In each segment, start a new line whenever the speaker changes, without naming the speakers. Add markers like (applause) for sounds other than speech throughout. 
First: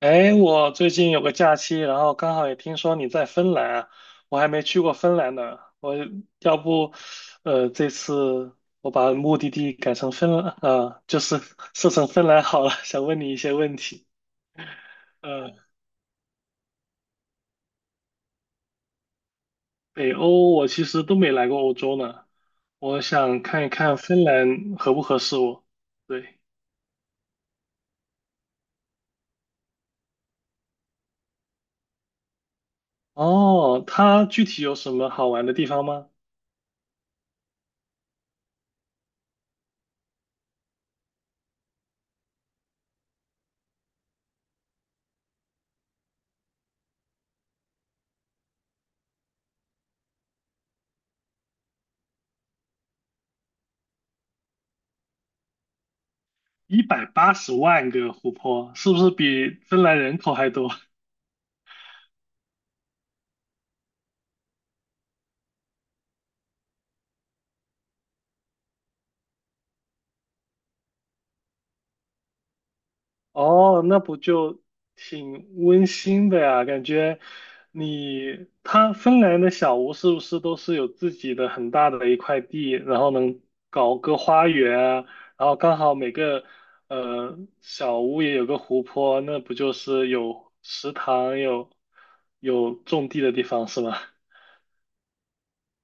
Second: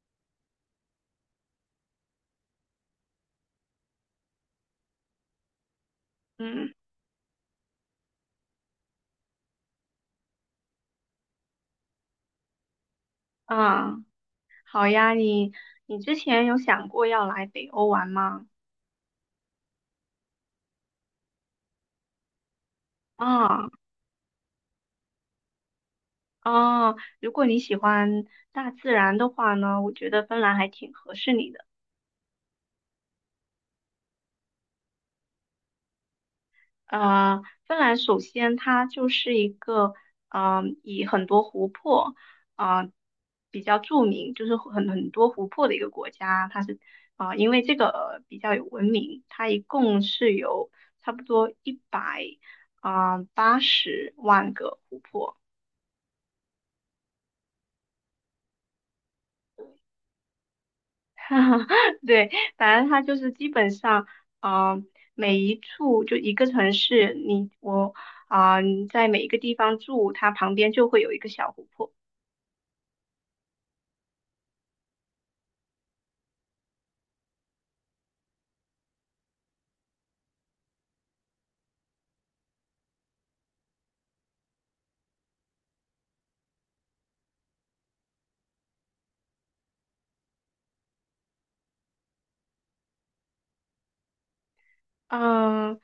哎，我最近有个假期，然后刚好也听说你在芬兰啊，我还没去过芬兰呢。我要
嗯
不，这次我把目的地改成芬兰，啊、就是 (laughs) 设成芬兰好了。想问你一些问
啊，
题。
好呀，
呃，
你之前有想过要来北欧玩吗？
北欧我其实都没来过欧洲呢，我想看一
啊
看芬兰合不合适我。对。
啊，如果你喜欢大自然的话呢，我觉得芬兰还挺合适你的。
哦，它具体有什么好玩的地方吗？
芬兰首先它就是一个，以很多湖泊，啊、比较著名，就是很多湖泊的一个国家。它是，因为这个比较有文明，它一共是有差不多一百八十万个湖泊。
1,800,000个湖泊，是不是比芬兰人口还多？
(laughs) 对，反正它就是基本上，嗯、每一处就一个城市，你我啊、你在每一个地方住，它旁边就会有一个小湖泊。
哦，那不就挺温馨的呀？感觉你，他芬兰的小屋是不是都是有自己的很大的一块地，然后能搞个花园啊，然后刚好每个小屋也有个湖泊，那不就是有食堂，有种地的地方是吗？
嗯，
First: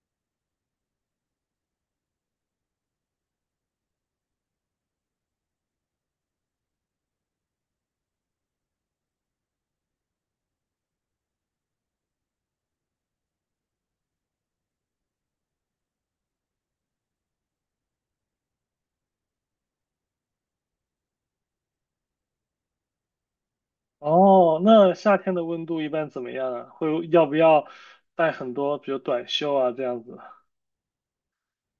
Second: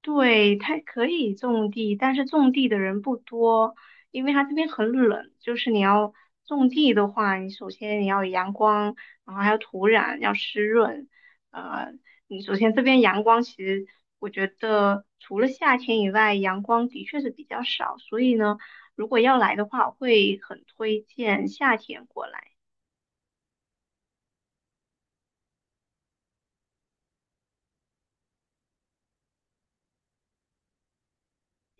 对，它可以种地，但是种地的人不多，因为它这边很冷。就是你要种地的话，你首先你要有阳光，然后还有土壤要湿润。呃，你首先这边阳光其实我觉得除了夏天以外，阳光的确是比较少，所以呢，如果要来的话，我会很推荐夏天过来。
哦，那夏天的温度一般怎么样啊？会要不要带很多，比如短袖啊这样子？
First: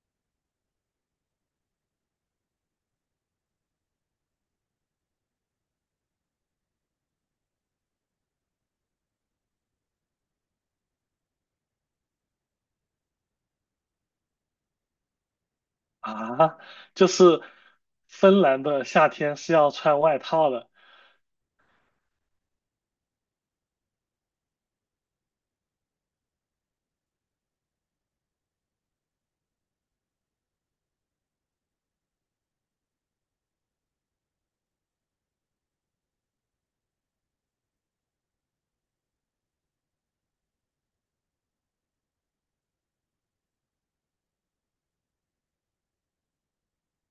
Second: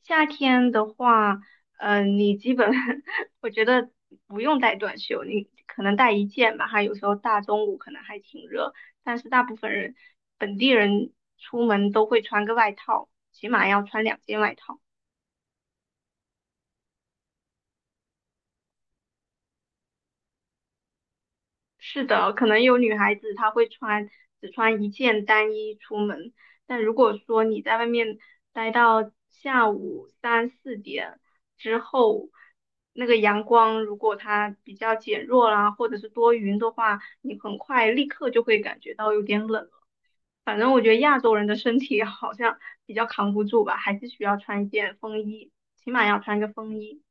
夏天的话，你基本 (laughs) 我觉得不用带短袖，你可能带一件吧，还有时候大中午可能还挺热，但是大部分人本地人出门都会穿个外套，起码要穿2件外套。
啊，就是芬兰的夏天是要穿外套的。
是的，可能有女孩子她会穿只穿一件单衣出门，但如果说你在外面待到下午三四点之后，那个阳光如果它比较减弱啦，或者是多云的话，你很快立刻就会感觉到有点冷了。反正我觉得亚洲人的身体好像比较扛不住吧，还是需要穿一件风衣，起码要穿个风衣。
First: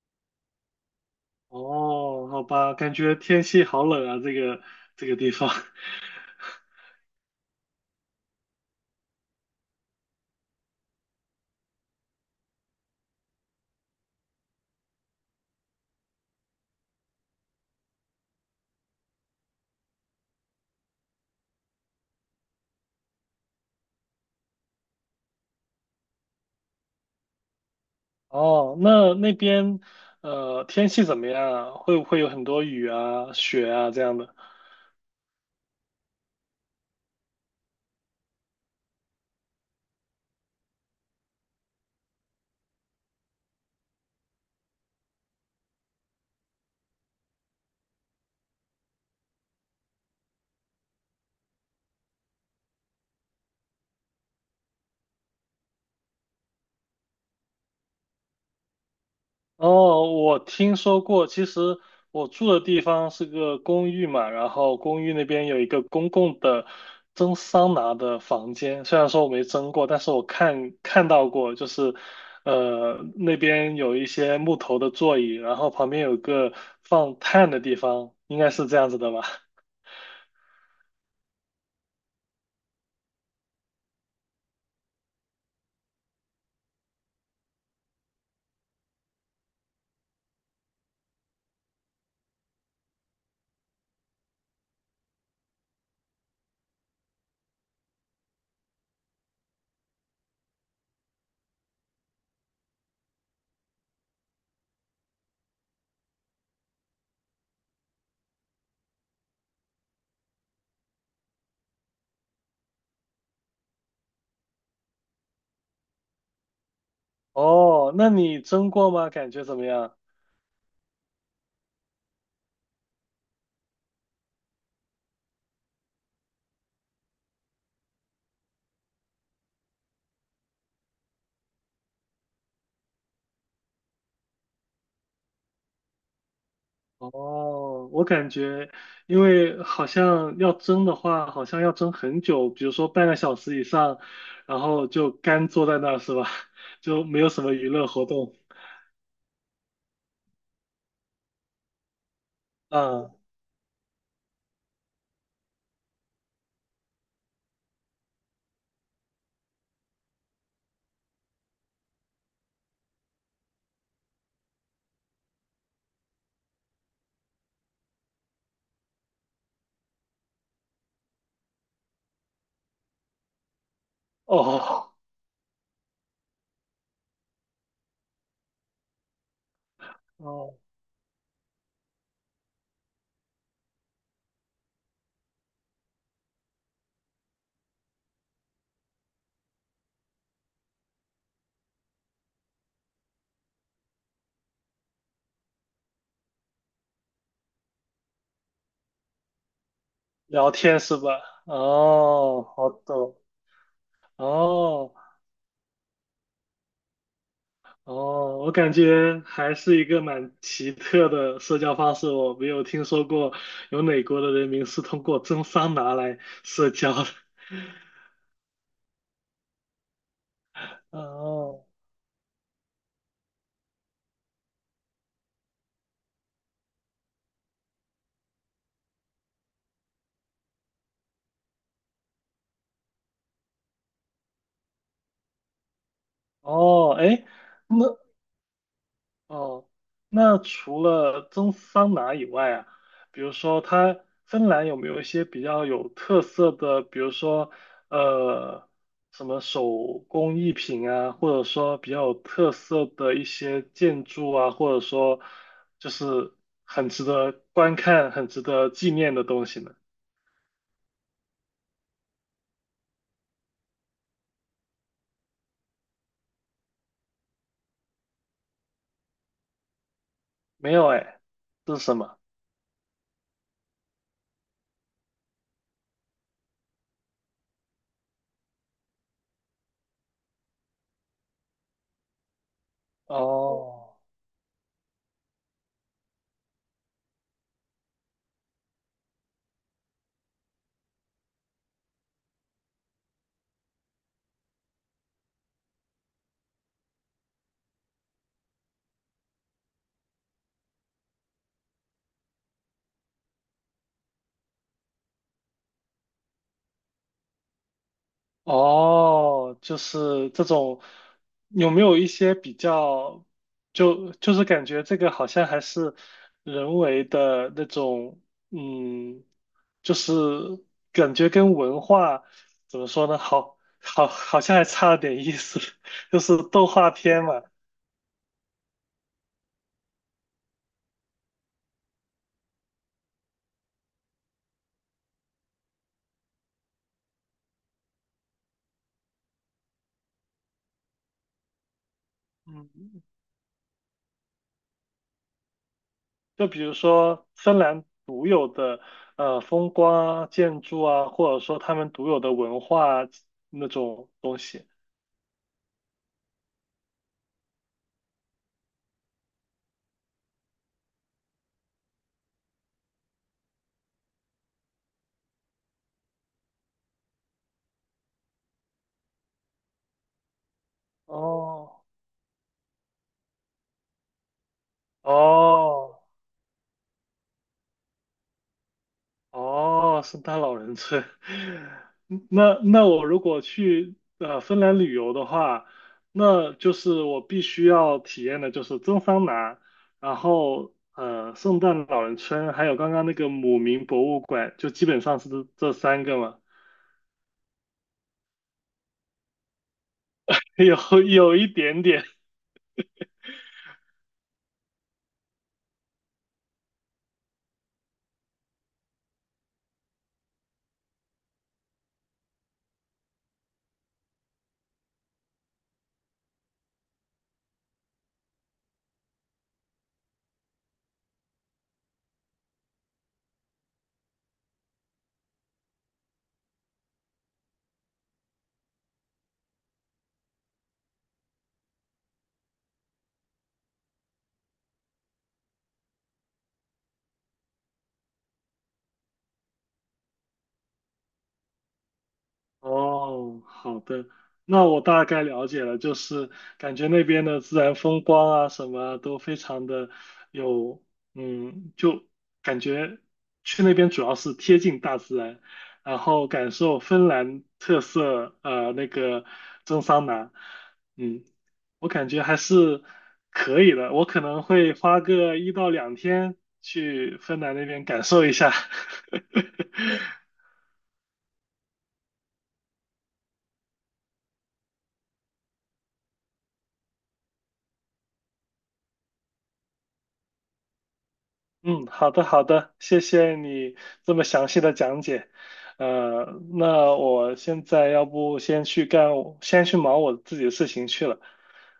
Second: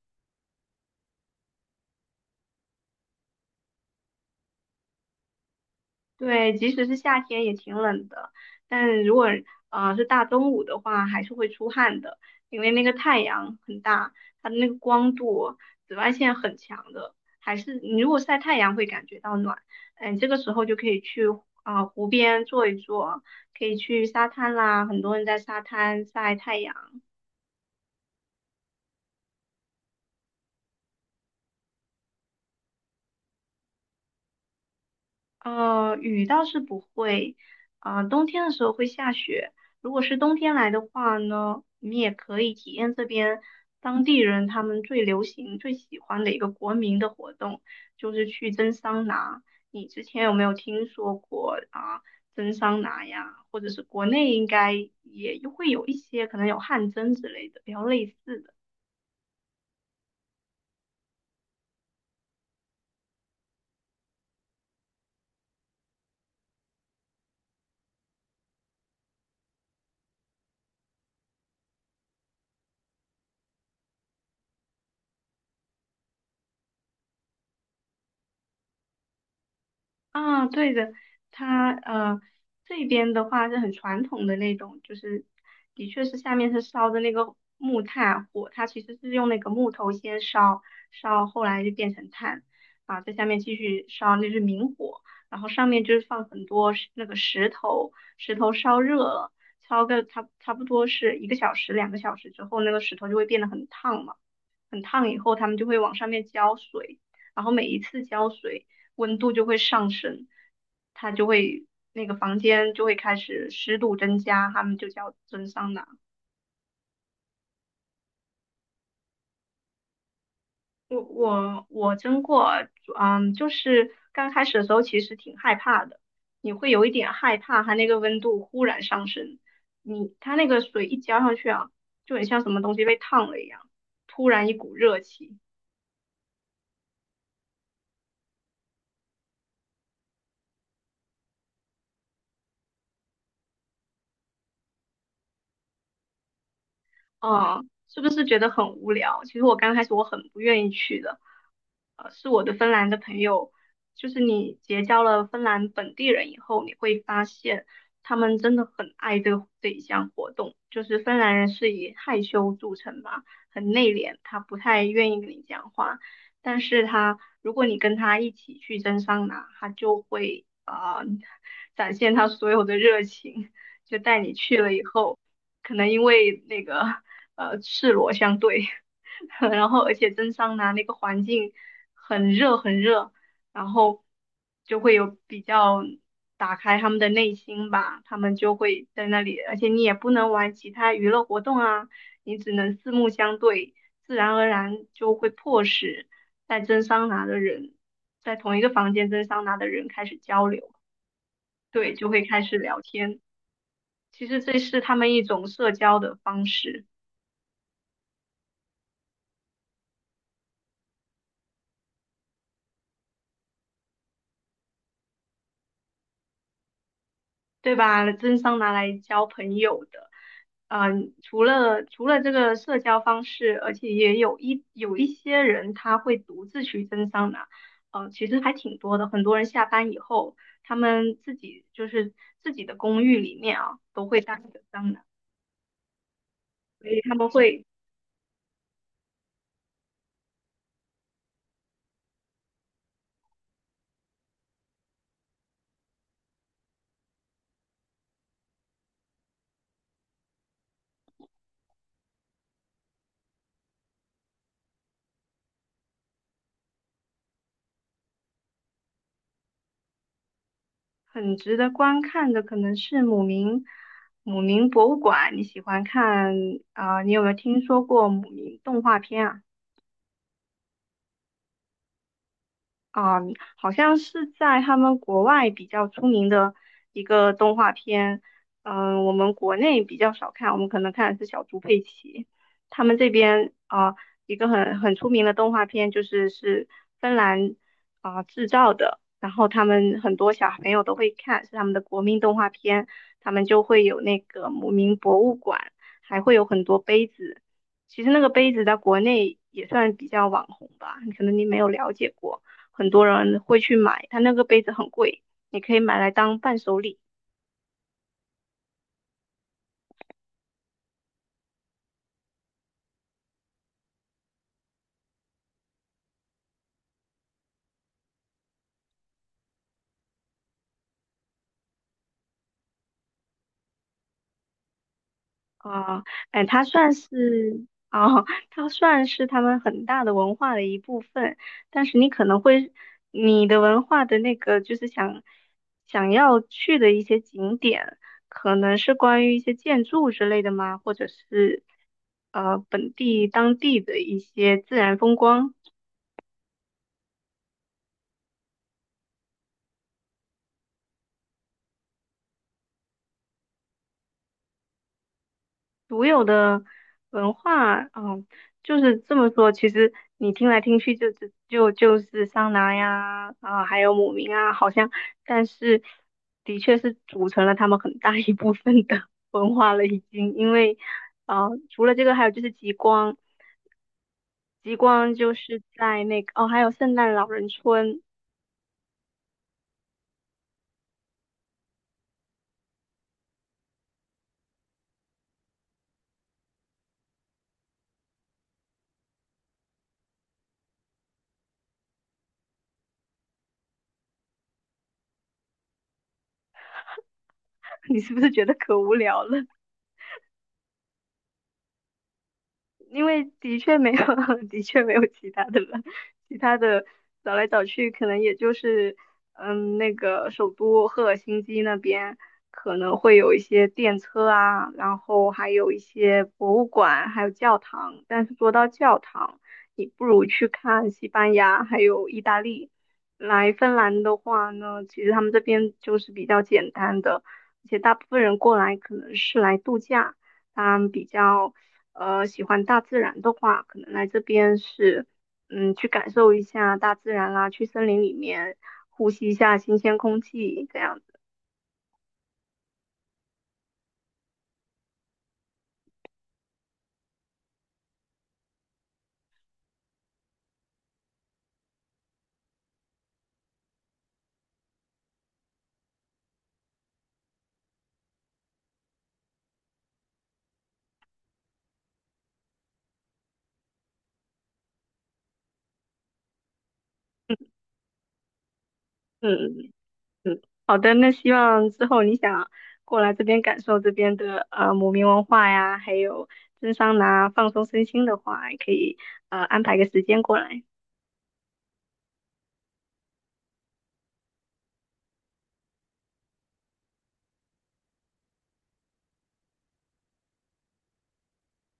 哦，好吧，感觉天气好冷啊，这个地方。(laughs)
对，即使是夏天也挺冷的，但如果是大中午的话，还是会出汗的，因为那个太阳很大，它的那个光度、紫外线很强的，还是你如果晒太阳会感觉到暖，这个时候就可以去湖边坐一坐，可以去沙滩啦，很多人在沙滩晒太阳。
哦，那边天气怎么样啊？会不会有很多雨啊、雪啊这样的？
雨倒是不会，冬天的时候会下雪。如果是冬天来的话呢，你也可以体验这边当地人他们最流行、最喜欢的一个国民的活动，就是去蒸桑拿。你之前有没有听说过蒸桑拿呀？或者是国内应该也会有一些，可能有汗蒸之类的，比较类似的。
哦，我听说过。其实我住的地方是个公寓嘛，然后公寓那边有一个公共的蒸桑拿的房间。虽然说我没蒸过，但是我看到过，就是那边有一些木头的座椅，然后旁边有个放炭的地方，应该是这样子的吧？(laughs)
啊，对的，它这边的话是很传统的那种，就是的确是下面是烧的那个木炭火，它其实是用那个木头先烧，烧后来就变成炭，啊，在下面继续烧，那是明火，然后上面就是放很多那个石头，石头烧热了，烧个差不多是1个小时、2个小时之后，那个石头就会变得很烫嘛。很烫以后，他们就会往上面浇水，然后每一次浇水，温度就会上升，它就会那个房间就会开始湿度增加，他们就叫蒸桑拿。
哦，那你蒸过吗？感觉怎么样？
我蒸过。就是刚开始的时候其实挺害怕的，你会有一点害怕它那个温度忽然上升，它那个水一浇上去啊，就很像什么东西被烫了一样，突然一股热气。
哦，我感觉，因为好像要蒸的话，好像要蒸很久，比如说半个小时以上，然后就干坐在那儿是吧？(laughs) 就没有什么
嗯，
娱乐
是
活
不是
动。
觉得很无聊？其实我刚开始我很不愿意去的，是我的芬兰的
嗯。
朋友，就是你结交了芬兰本地人以后，你会发现他们真的很爱这一项活动。就是芬兰人是以害羞著称嘛，很内敛，他不太愿意跟你讲话，但是如果你跟他一起去蒸桑拿，他就会展现他所有的热情。就带你去了以
哦。
后，可能因为那个赤裸相对，(laughs) 然后而
(laughs)
且蒸
哦，
桑拿那个环境很热很热，然后就会有比较打开他们的内心吧，他们就会在那里，而且你也不能玩其他娱乐活动啊，你只能四目相对，自然而然就会迫使在蒸桑拿的人，在同一个房间蒸桑拿的人开始交
聊
流。
天是吧？
对，就会开
哦，
始
好
聊
的。
天。其实这是
哦。
他们一种社交的方式，
哦，我感觉还是一个蛮奇特的社交方式，我没有听说过有哪国的人民是通过蒸桑拿来社交的。
对吧？真桑拿来交朋友的。
(laughs)
嗯，除
哦。
了除了这个社交方式，而且也有一些人他会独自去蒸桑拿。其实还挺多的。很多人下班以后，他们自己就是自己的公寓里面啊，都会搭一个桑拿，所
哦，
以他
哎，
们会。
那哦，那除了蒸桑拿以外啊，比如说它芬兰有没有一些比较有特色的，比如说呃什么手工艺品啊，或者说比较有特色的一些建筑啊，或者说就是很值得观看、很值得纪念的东西呢？
很值得观看的可能是姆明博物馆。你喜欢看啊、呃你有没有听说过姆明动画片啊？
没有哎，这是什么？
啊，好像是在他们国外比较出名的一个动画片，我们国内比较少看，我们可能看的是小猪佩奇。他们这边啊，
哦。
一个很出名的动画片就是芬兰制造的，然后他们很多小朋友都会看，是他们的国民动画片，他们就会有那个姆明博物馆，还会有很多杯子。其实那个杯子在国内也算比较网红吧，可能你没有了解过。很多人会去买，它那个杯子很贵，你可以买来当伴手礼
哦，就是这种，有没有一些比较，就是感觉这个好像还是人为的那种，嗯，就是感觉跟文化怎么说呢，好像还差了点意思，
啊。
(laughs) 就是
哎，
动画片嘛。
它算是他们很大的文化的一部分，但是你可能会，你的文化的那个就是想要去的一些景点，可能是关于一些建筑之类的吗？或者是
嗯，
当地的一些自然风光。
就比如说芬兰独有的风光啊建筑啊，或者说他们独有的文化那种东西。
独有的文化，就是这么说。其实你听来听去就是桑拿呀，啊，还有姆明啊，好像，但是的确是组成了他们很大一部分的 (laughs) 文化了，已经。因为，
哦。
除了这个，还有就是极光，极光就是
哦
在那个，哦，还有圣诞老人村。
哦，圣诞老人村。(laughs) 那我如果去芬兰旅游的话，那就是我必须要体验的就是蒸桑拿，然后圣诞老人村，还有刚刚那个姆明博物馆，就基本上是这三个嘛。
(laughs) 你是不是觉得可无聊了？
(laughs) 有有一点点。
因为的确没有，(laughs) 的确没有其他的了，其他的找来找去，可能也就是，那个首都赫尔辛基那边可能会有一些电车啊，然后还有一些博物馆，还有教堂。但是说到教堂，你不如去看西班牙，还有意大利。来芬兰的话呢，其实他们这边就是比较简单的，而且大部分人过来可能是来度假。他们比较喜欢大自然的话，可能来这边是去感受一下大自然啦，去森林里面呼吸一下新鲜空气这样子。
哦，好的，那我大概了解了，就是感觉那边的自然风光啊，什么啊都非常的有，嗯，就感觉去那边主要是贴近大自然，然后感受芬兰特色，那个蒸桑拿，嗯，我感觉还是可以的，我可能会花个一到两天去芬兰那边感受一下。(laughs)
嗯嗯，好的，那希望之后你想过来这边感受这边的姆明文化呀，还有蒸桑拿放松身心的话，也可以安排个时间过来。
嗯，好的，好的，谢谢你这么详细的讲解。呃，那我现在要不先去忙我自己的事情去了，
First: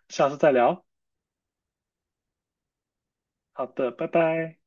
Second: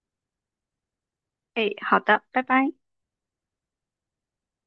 下次再聊。
哎，好的，拜拜。
好的，拜拜。